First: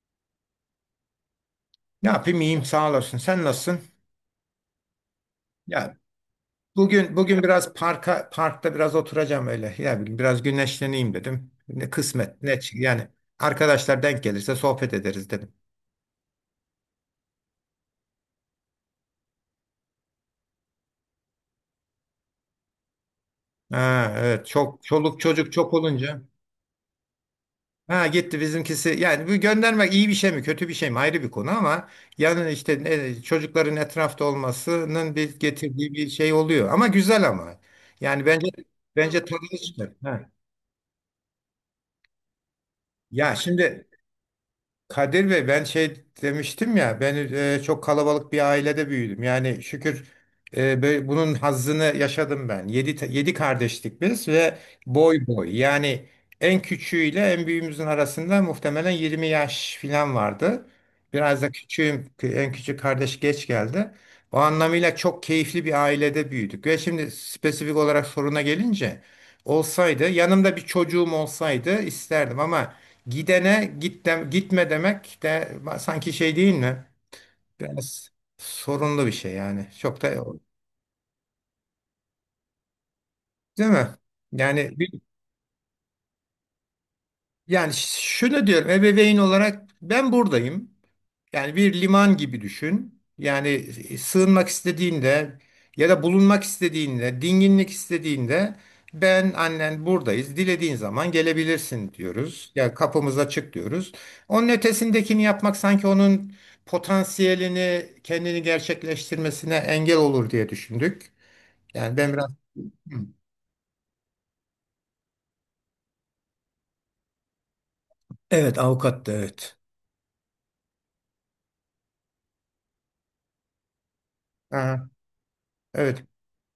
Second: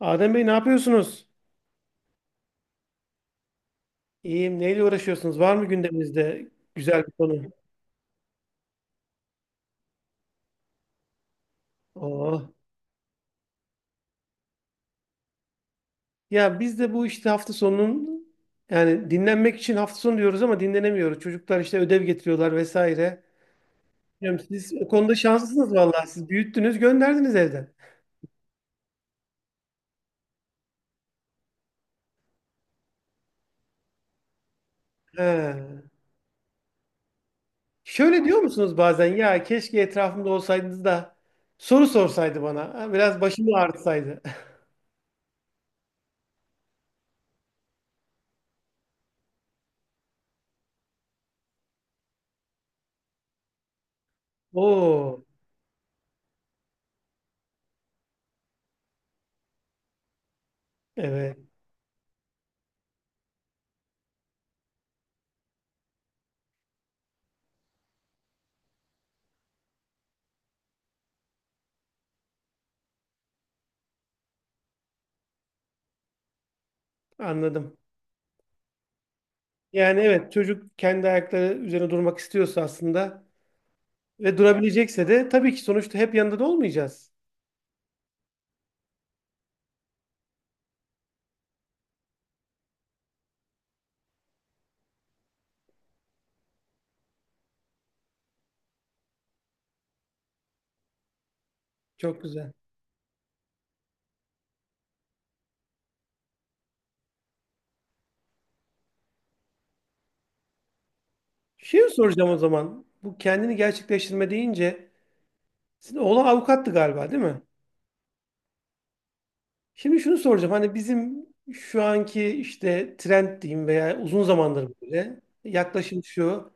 Adem Bey ne yapıyorsunuz? Ne yapayım, iyiyim sağ olasın. Sen nasılsın? İyiyim. Neyle uğraşıyorsunuz? Var mı Ya, gündeminizde güzel bir bugün konu? bugün biraz parkta biraz oturacağım öyle. Ya bugün biraz güneşleneyim dedim. Ne kısmet ne Oh. çı- Yani arkadaşlar denk gelirse sohbet ederiz dedim. Ya biz de bu işte hafta sonunun yani dinlenmek için hafta sonu diyoruz ama dinlenemiyoruz. Çocuklar işte ödev getiriyorlar vesaire. Ha Bilmiyorum, evet, siz çok o konuda çoluk çocuk şanslısınız çok vallahi. olunca Siz büyüttünüz, gönderdiniz evden. ha gitti bizimkisi. Yani bu göndermek iyi bir şey mi kötü bir şey mi ayrı bir konu ama yani işte çocukların etrafta olmasının bir He. getirdiği bir şey oluyor. Ama güzel ama. Şöyle Yani diyor bence musunuz bazen bence ya tadını keşke çıkar. etrafımda Ha. olsaydınız da soru sorsaydı bana. Ha, biraz Ya başımı şimdi ağrıtsaydı. Kadir Bey, ben şey demiştim ya, ben, çok kalabalık bir ailede büyüdüm. Yani şükür, böyle bunun hazzını yaşadım ben. Yedi kardeştik biz ve Oo, boy boy. Yani en küçüğüyle en büyüğümüzün arasında muhtemelen 20 yaş falan vardı. evet Biraz da küçüğüm, en küçük kardeş geç geldi. O anlamıyla çok keyifli bir ailede büyüdük. Ve şimdi spesifik olarak soruna gelince, olsaydı yanımda bir çocuğum olsaydı isterdim ama gidene gitme demek de sanki şey değil mi? anladım. Biraz sorunlu bir şey yani. Yani Çok da evet çocuk kendi ayakları üzerine durmak istiyorsa aslında değil mi? ve Yani durabilecekse de tabii ki sonuçta hep yanında da olmayacağız. Yani şunu diyorum, ebeveyn olarak ben buradayım. Yani bir liman gibi düşün. Yani sığınmak istediğinde ya da bulunmak istediğinde, dinginlik istediğinde ben, annen buradayız. Dilediğin zaman gelebilirsin Çok güzel. diyoruz. Ya yani kapımız açık diyoruz. Onun ötesindekini yapmak sanki onun potansiyelini, kendini gerçekleştirmesine engel olur diye düşündük. Şey Yani ben soracağım biraz. o zaman? Hı. Bu kendini gerçekleştirme deyince sizin oğlan avukattı galiba değil mi? Evet, avukat da, evet. Şimdi şunu soracağım. Hani bizim şu anki işte trend diyeyim veya uzun zamandır Aha, böyle yaklaşım evet. şu.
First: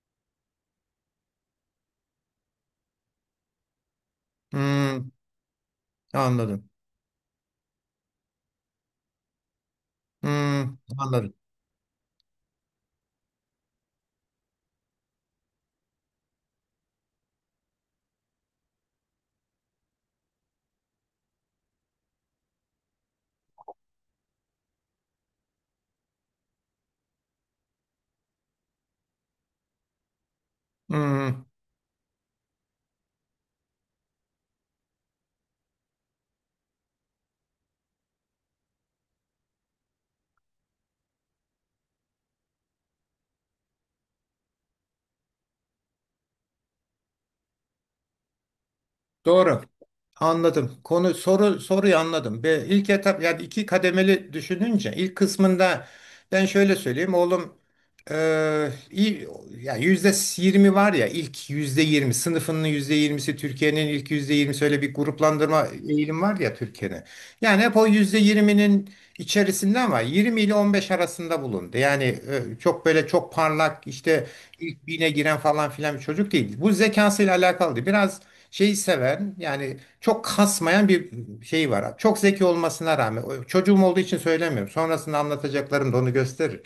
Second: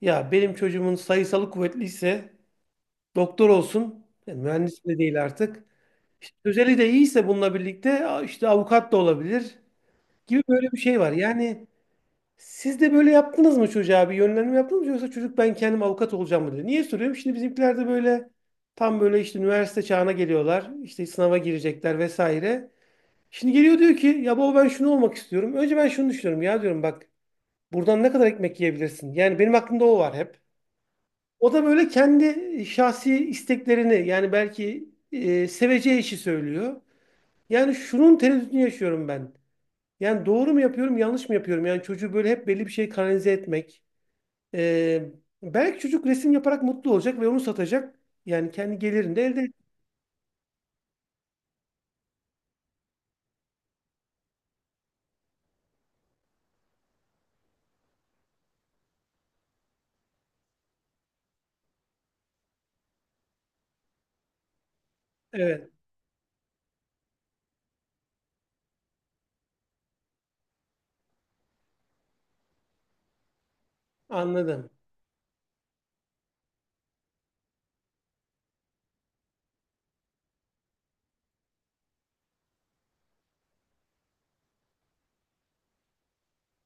Ya benim çocuğumun sayısalı kuvvetliyse doktor olsun. Yani mühendis de Hmm, değil artık. İşte anladım. özeli de iyiyse bununla birlikte işte avukat da olabilir, gibi böyle bir Hmm, şey var. anladım. Yani siz de böyle yaptınız mı, çocuğa bir yönlendirme yaptınız mı, yoksa çocuk ben kendim avukat olacağım mı dedi. Niye soruyorum? Şimdi bizimkiler de böyle tam böyle işte üniversite çağına geliyorlar. İşte sınava girecekler vesaire. Şimdi geliyor diyor ki ya baba ben şunu olmak istiyorum. Önce ben şunu düşünüyorum ya diyorum bak buradan ne kadar ekmek yiyebilirsin? Yani benim aklımda o var hep. Hmm, O da böyle kendi şahsi isteklerini yani belki seveceği işi söylüyor. Yani şunun tereddütünü yaşıyorum ben. Yani doğru mu yapıyorum, yanlış mı yapıyorum? Yani çocuğu böyle hep belli bir şey kanalize etmek. Ee, Belki çocuk resim yaparak mutlu olacak ve onu satacak. Yani kendi gelirini de elde edecek. doğru. Anladım. Konu, soruyu anladım. Ve ilk etap, yani iki kademeli düşününce ilk kısmında ben şöyle söyleyeyim, oğlum, iyi ya, %20 var ya, ilk %20, sınıfının %20'si, Türkiye'nin ilk %20'si, öyle bir gruplandırma Evet, eğilim var ya Türkiye'de. Yani hep o %20'nin içerisinde ama 20 ile 15 arasında bulundu. Yani çok böyle çok parlak işte anladım, ilk bine giren falan filan bir çocuk değil. Bu zekasıyla alakalıydı. Biraz şeyi seven, yani çok kasmayan bir şey var. Çok zeki olmasına rağmen, çocuğum olduğu için söylemiyorum. Sonrasında anlatacaklarım da onu gösterir.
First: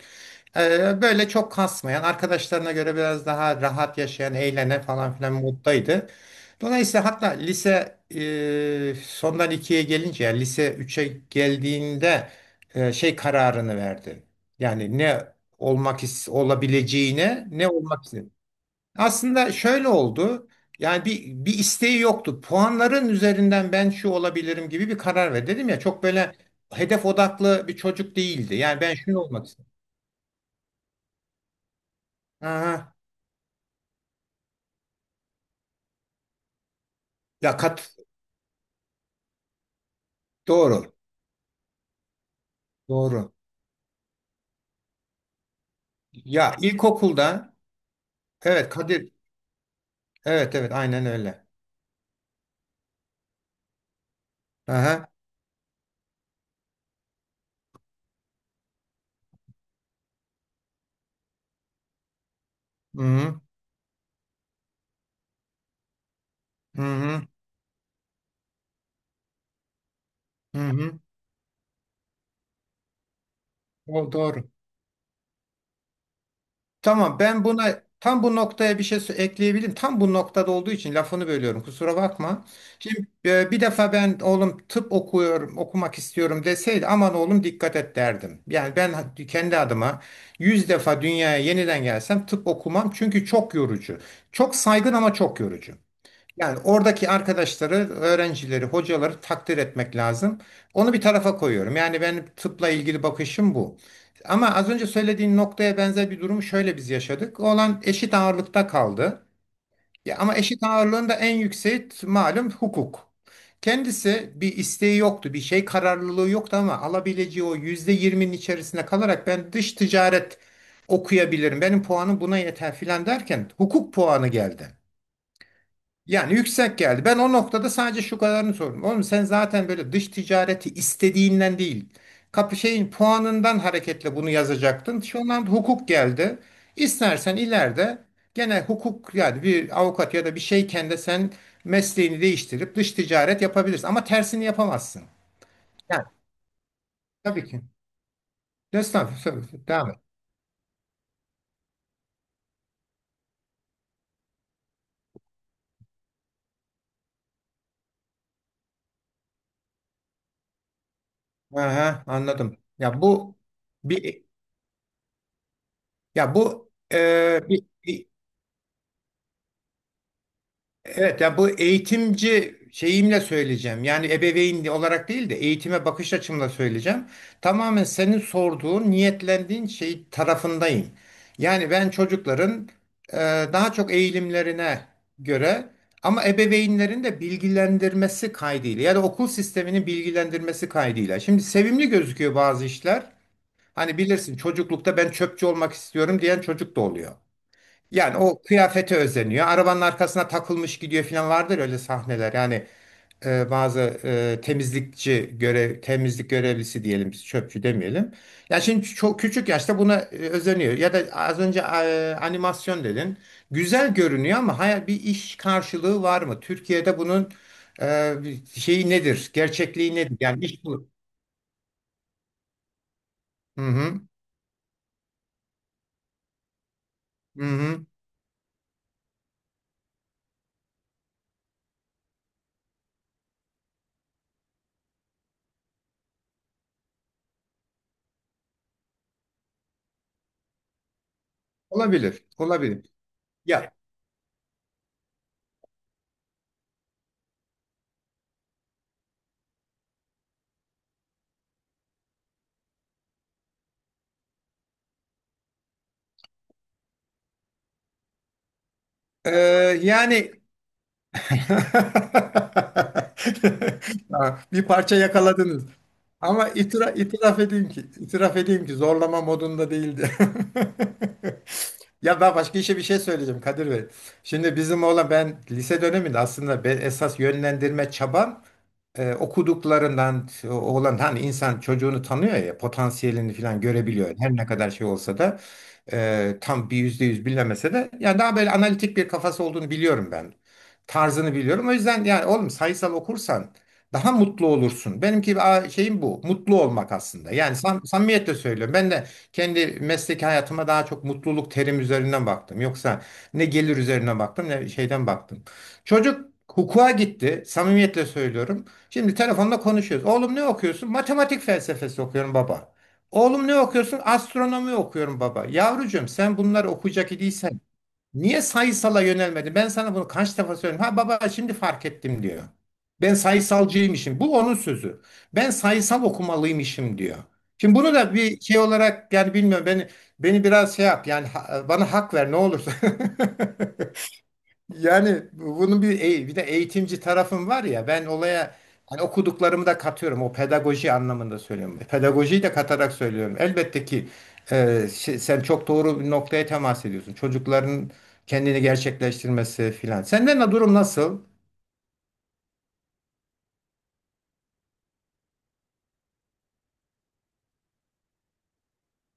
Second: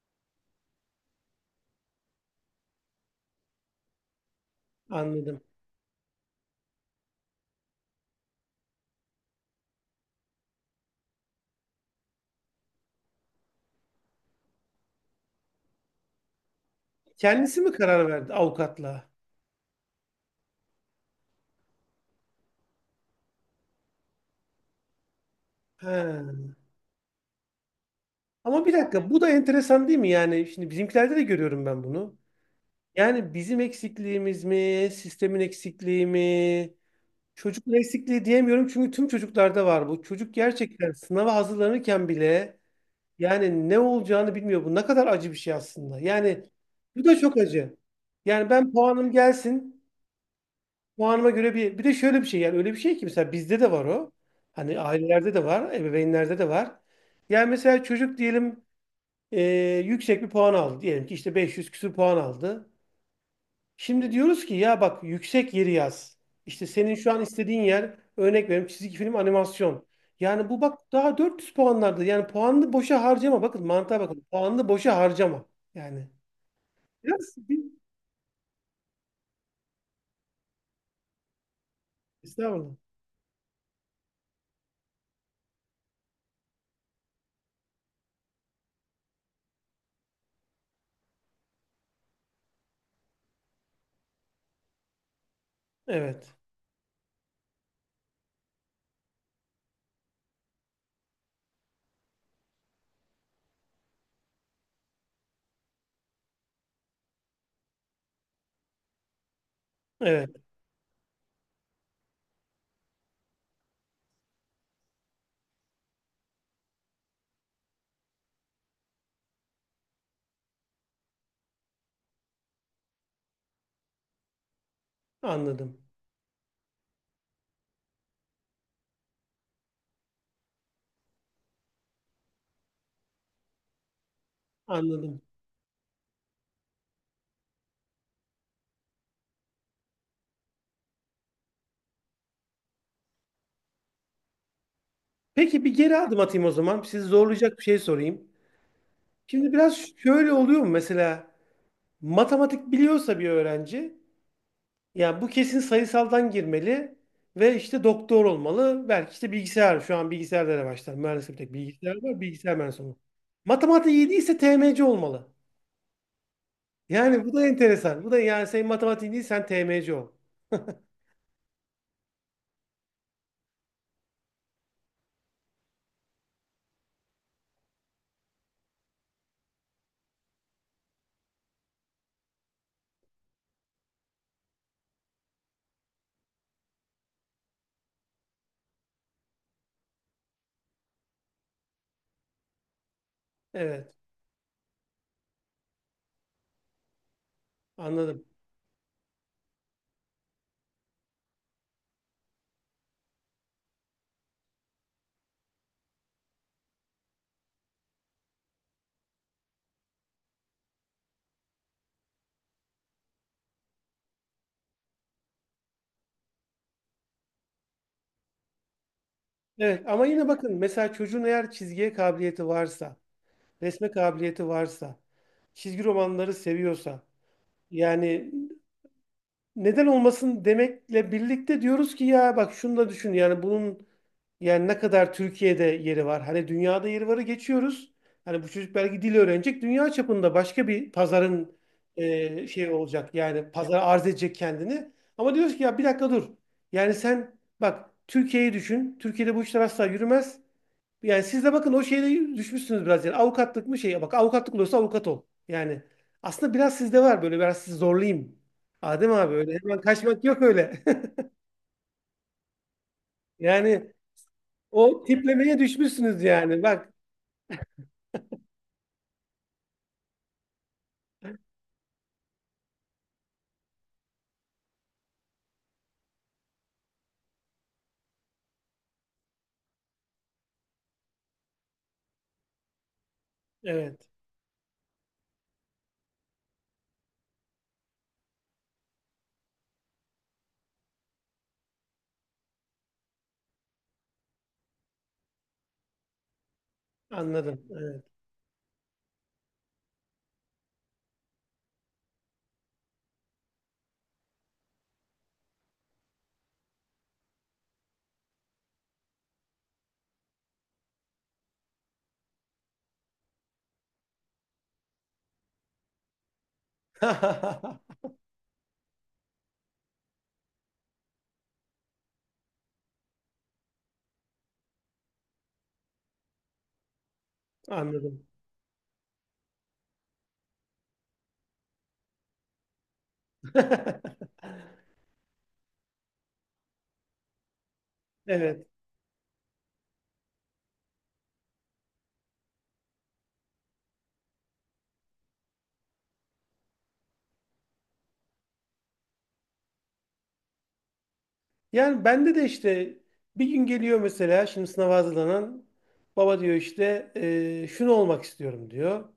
Böyle çok kasmayan, arkadaşlarına göre biraz daha rahat yaşayan, eğlenen falan filan anladım. moddaydı. Dolayısıyla hatta lise, sondan ikiye gelince, yani lise üçe geldiğinde, şey kararını verdi. Yani ne olmak olabileceğine, Kendisi ne mi olmak karar istedi. verdi avukatla? Aslında şöyle oldu. Yani bir isteği yoktu. Puanların üzerinden ben şu olabilirim gibi bir karar verdi. Dedim ya, çok böyle He. hedef odaklı bir çocuk değildi. Ama bir Yani ben dakika, şunu bu da olmak istedim. enteresan değil mi? Yani şimdi bizimkilerde de görüyorum ben bunu. Aha. Yani bizim eksikliğimiz mi, sistemin eksikliği mi? Ya Çocuklar eksikliği diyemiyorum çünkü tüm çocuklarda var bu. Çocuk gerçekten doğru. sınava hazırlanırken bile Doğru. yani ne olacağını bilmiyor. Bu ne kadar acı bir şey aslında. Yani Ya bu da çok ilkokulda, acı. Yani evet ben puanım Kadir, gelsin. evet evet aynen Puanıma öyle. göre bir de şöyle bir şey yani öyle bir şey ki mesela bizde de var o. Hani Aha. ailelerde de var, ebeveynlerde de var. Yani mesela çocuk diyelim e, yüksek bir puan aldı. Diyelim ki işte 500 küsur puan aldı. Hı hı. Şimdi diyoruz ki ya bak yüksek yeri yaz. İşte Hı senin şu an hı. istediğin yer, örnek veriyorum, çizgi film animasyon. Yani bu Hı bak hı. daha 400 puanlarda. Yani puanlı boşa harcama. Bakın mantığa O bakın. doğru. Puanlı boşa harcama. Yani biraz Tamam, ben bir buna, tam bu noktaya bir şey ekleyebilirim. Tam bu noktada olduğu için lafını bölüyorum, kusura bakma. estağfurullah. Şimdi bir defa, ben oğlum tıp okuyorum, okumak istiyorum deseydi aman oğlum dikkat et derdim. Yani ben kendi adıma 100 defa dünyaya yeniden gelsem tıp okumam çünkü çok yorucu. Çok saygın ama çok yorucu. Evet. Yani oradaki arkadaşları, öğrencileri, hocaları takdir etmek lazım. Onu bir tarafa koyuyorum. Yani benim tıpla ilgili bakışım bu. Ama az önce söylediğin noktaya benzer bir durumu şöyle biz yaşadık. Olan eşit ağırlıkta kaldı. Ya Evet. ama eşit ağırlığın da en yükseği malum hukuk. Kendisi bir isteği yoktu, bir şey kararlılığı yoktu ama alabileceği o %20'nin içerisinde kalarak ben dış ticaret okuyabilirim, benim puanım buna yeter filan derken hukuk puanı geldi. Anladım. Yani yüksek geldi. Ben o noktada sadece şu kadarını sordum: oğlum sen zaten böyle dış ticareti istediğinden değil, kapı şeyin puanından hareketle bunu yazacaktın. Şu Anladım. an hukuk geldi. İstersen ileride gene hukuk, yani bir avukat ya da bir şeyken de sen mesleğini değiştirip dış ticaret yapabilirsin. Ama tersini yapamazsın. Peki bir geri Yani adım atayım o zaman. Sizi tabii zorlayacak ki. bir şey sorayım. Estağfurullah. Şimdi Estağfurullah. biraz Devam et. şöyle oluyor mu mesela matematik biliyorsa bir öğrenci, yani bu kesin sayısaldan girmeli ve işte doktor olmalı. Belki işte bilgisayar. Şu an bilgisayarlara başlar. Mühendislik bir tek bilgisayar Aha, var. Bilgisayar anladım. mühendisi olmalı. Ya bu Matematik iyi bir değilse TMC olmalı. ya bu Yani bu e, da bir enteresan. bir- Bu da yani senin matematiğin değil sen TMC ol. Evet, yani bu, eğitimci şeyimle söyleyeceğim. Yani ebeveyn olarak değil de eğitime bakış açımla söyleyeceğim. Tamamen senin sorduğun, niyetlendiğin şey tarafındayım. Yani ben çocukların, e, daha çok eğilimlerine göre, ama ebeveynlerin de bilgilendirmesi kaydıyla ya da okul sisteminin bilgilendirmesi kaydıyla. Şimdi sevimli gözüküyor bazı işler. Evet, Hani bilirsin, çocuklukta ben çöpçü olmak istiyorum diyen çocuk da oluyor. Yani anladım. o kıyafete özeniyor. Arabanın arkasına takılmış gidiyor falan, vardır öyle sahneler. Yani bazı temizlikçi görev, temizlik görevlisi diyelim, biz çöpçü demeyelim. Ya şimdi çok küçük yaşta buna özeniyor. Ya da az önce animasyon dedin. Güzel görünüyor ama hayal, bir iş karşılığı var mı Türkiye'de bunun? e, Şeyi nedir? Evet Gerçekliği ama nedir? yine Yani bakın iş bu. mesela çocuğun eğer çizgiye kabiliyeti varsa, Hı resme hı. kabiliyeti varsa, çizgi romanları seviyorsa Hı hı. yani neden olmasın demekle birlikte diyoruz ki ya bak şunu da düşün yani bunun, yani ne kadar Türkiye'de yeri var. Hani dünyada yeri varı geçiyoruz. Hani bu çocuk belki dil öğrenecek. Dünya çapında başka bir pazarın Olabilir. Şey Olabilir. olacak. Yani Ya pazara arz edecek kendini. Ama diyoruz ki ya bir dakika dur. Yani sen bak Türkiye'yi düşün. Türkiye'de bu işler asla yürümez. Yani siz de bakın o şeyde düşmüşsünüz biraz. Yani avukatlık mı şey? Bak avukatlık olursa avukat ol. Yani aslında biraz sizde var böyle, biraz sizi zorlayayım. Adem e, abi öyle hemen kaçmak yani yok öyle. Yani Ha, bir parça o tiplemeye yakaladınız. düşmüşsünüz Ama yani. Bak itiraf edeyim ki zorlama modunda değildi. Ya ben başka işe bir şey söyleyeceğim Kadir Bey. Şimdi bizim oğlan, ben lise döneminde aslında, ben esas yönlendirme çabam, okuduklarından, oğlan hani insan çocuğunu tanıyor ya, potansiyelini falan evet, görebiliyor her ne kadar şey olsa da. Tam bir %100 bilemese de yani daha böyle analitik bir kafası olduğunu biliyorum ben. Tarzını biliyorum. O yüzden yani oğlum sayısal okursan daha mutlu olursun. Benimki, şeyim bu. Mutlu olmak aslında. Yani anladım. Evet. samimiyetle söylüyorum. Ben de kendi mesleki hayatıma daha çok mutluluk terim üzerinden baktım. Yoksa ne gelir üzerine baktım ne şeyden baktım. Çocuk hukuka gitti. Samimiyetle söylüyorum. Şimdi telefonla konuşuyoruz. Oğlum ne okuyorsun? Matematik felsefesi okuyorum baba. Oğlum ne okuyorsun? Astronomi okuyorum baba. Yavrucuğum, sen bunları okuyacak idiysen niye sayısala yönelmedin? Ben sana bunu kaç defa söyledim. Ha baba, şimdi fark ettim diyor. Ben sayısalcıymışım. Bu onun sözü. Ben sayısal okumalıymışım diyor. Şimdi bunu da Anladım. bir şey olarak, yani bilmiyorum, beni biraz şey yap yani, bana hak ver ne olursa. Yani bunun bir de eğitimci tarafım var ya, ben olaya Evet. hani okuduklarımı da katıyorum, o pedagoji anlamında söylüyorum. Pedagojiyi de katarak söylüyorum. Elbette ki, sen çok doğru bir noktaya temas ediyorsun. Çocukların kendini gerçekleştirmesi filan. Senden de durum nasıl? Yani bende de işte bir gün geliyor mesela şimdi sınava hazırlanan baba diyor işte Şunu olmak istiyorum diyor.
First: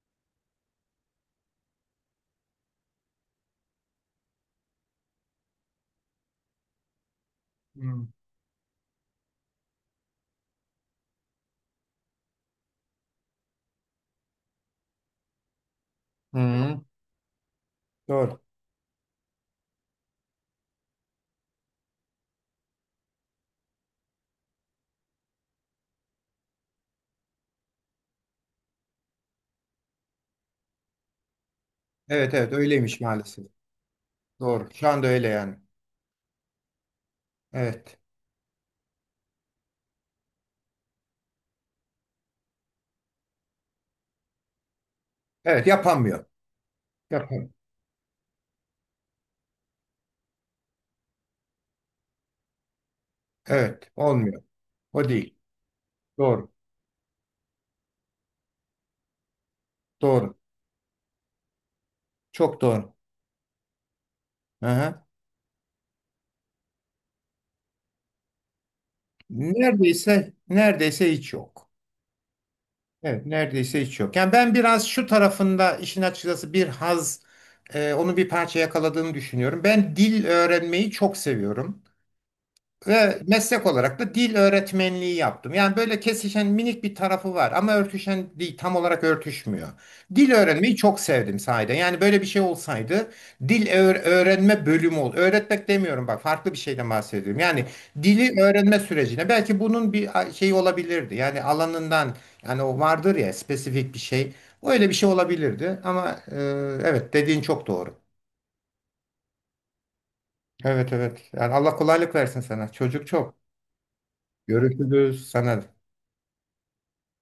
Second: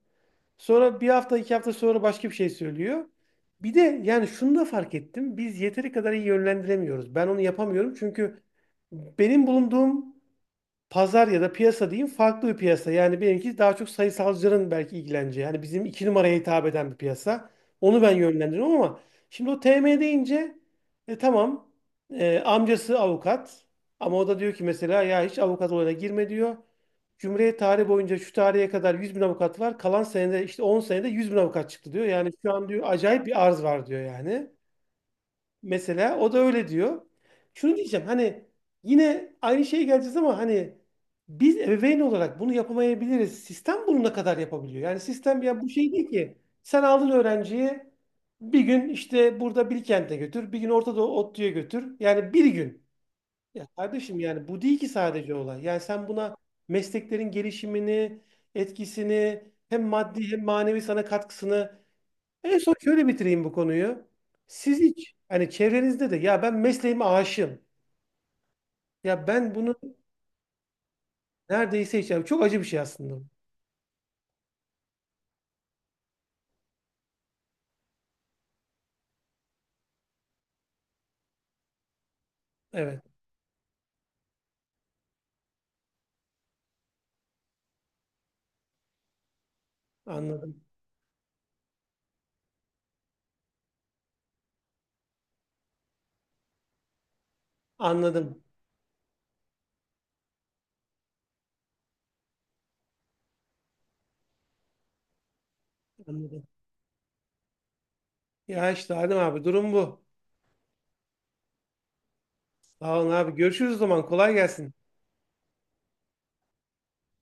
Sonra bir hafta iki hafta sonra başka bir şey söylüyor. Bir de yani şunu da fark ettim. Biz yeteri kadar iyi yönlendiremiyoruz. Ben onu yapamıyorum Hmm. çünkü benim bulunduğum pazar ya da piyasa diyeyim farklı bir piyasa. Yani benimki daha çok sayısalcıların belki ilgileneceği. Yani bizim iki numaraya hitap Hı. eden bir piyasa. Onu ben Doğru. yönlendiriyorum ama şimdi o TM deyince tamam amcası avukat ama o da diyor ki mesela ya hiç avukat olayına girme diyor. Cumhuriyet tarihi boyunca şu tarihe kadar 100.000 avukat var. Kalan senede işte 10 senede 100.000 avukat çıktı diyor. Yani Evet şu evet, an diyor öyleymiş acayip bir maalesef. arz var diyor yani. Doğru. Şu anda öyle yani. Mesela o da öyle diyor. Şunu Evet. diyeceğim hani yine aynı şeye geleceğiz ama hani biz ebeveyn olarak bunu yapamayabiliriz. Sistem bunu ne kadar yapabiliyor? Yani sistem ya Evet bu şey değil yapamıyor. ki. Sen aldın Yapamıyor. öğrenciyi, bir gün işte burada Bilkent'e götür, bir gün Orta Doğu ODTÜ'ye götür. Yani bir gün. Ya Evet kardeşim olmuyor. yani bu değil ki O sadece değil. olay. Yani sen buna Doğru. mesleklerin gelişimini, etkisini, hem maddi Doğru. hem manevi sana katkısını en Çok son doğru. şöyle bitireyim bu konuyu. Hı Siz hı. hiç hani çevrenizde de ya ben mesleğime aşığım. Ya ben bunu Neredeyse hiç yok. neredeyse hiç yap. Çok acı bir şey aslında bu. Evet, neredeyse hiç yok. Yani ben biraz şu tarafında işin, açıkçası bir haz, onu bir parça yakaladığını düşünüyorum. Ben dil öğrenmeyi çok seviyorum. Evet Ve meslek olarak da dil öğretmenliği yaptım. Yani böyle kesişen minik bir tarafı var ama örtüşen değil, tam olarak örtüşmüyor. Dil anladım. öğrenmeyi çok sevdim sahiden. Yani böyle bir şey olsaydı, dil öğrenme bölümü ol. Öğretmek demiyorum bak, farklı bir şeyden bahsediyorum. Yani dili Anladım. öğrenme sürecine belki bunun bir şey olabilirdi. Yani alanından, yani o vardır ya spesifik bir şey. Öyle bir şey olabilirdi ama Anladım. evet dediğin çok doğru. Ya işte Adem abi durum bu. Evet evet. Yani Allah kolaylık versin sana. Sağ Çocuk olun abi. çok. Görüşürüz o zaman. Kolay gelsin. Görüşürüz sana.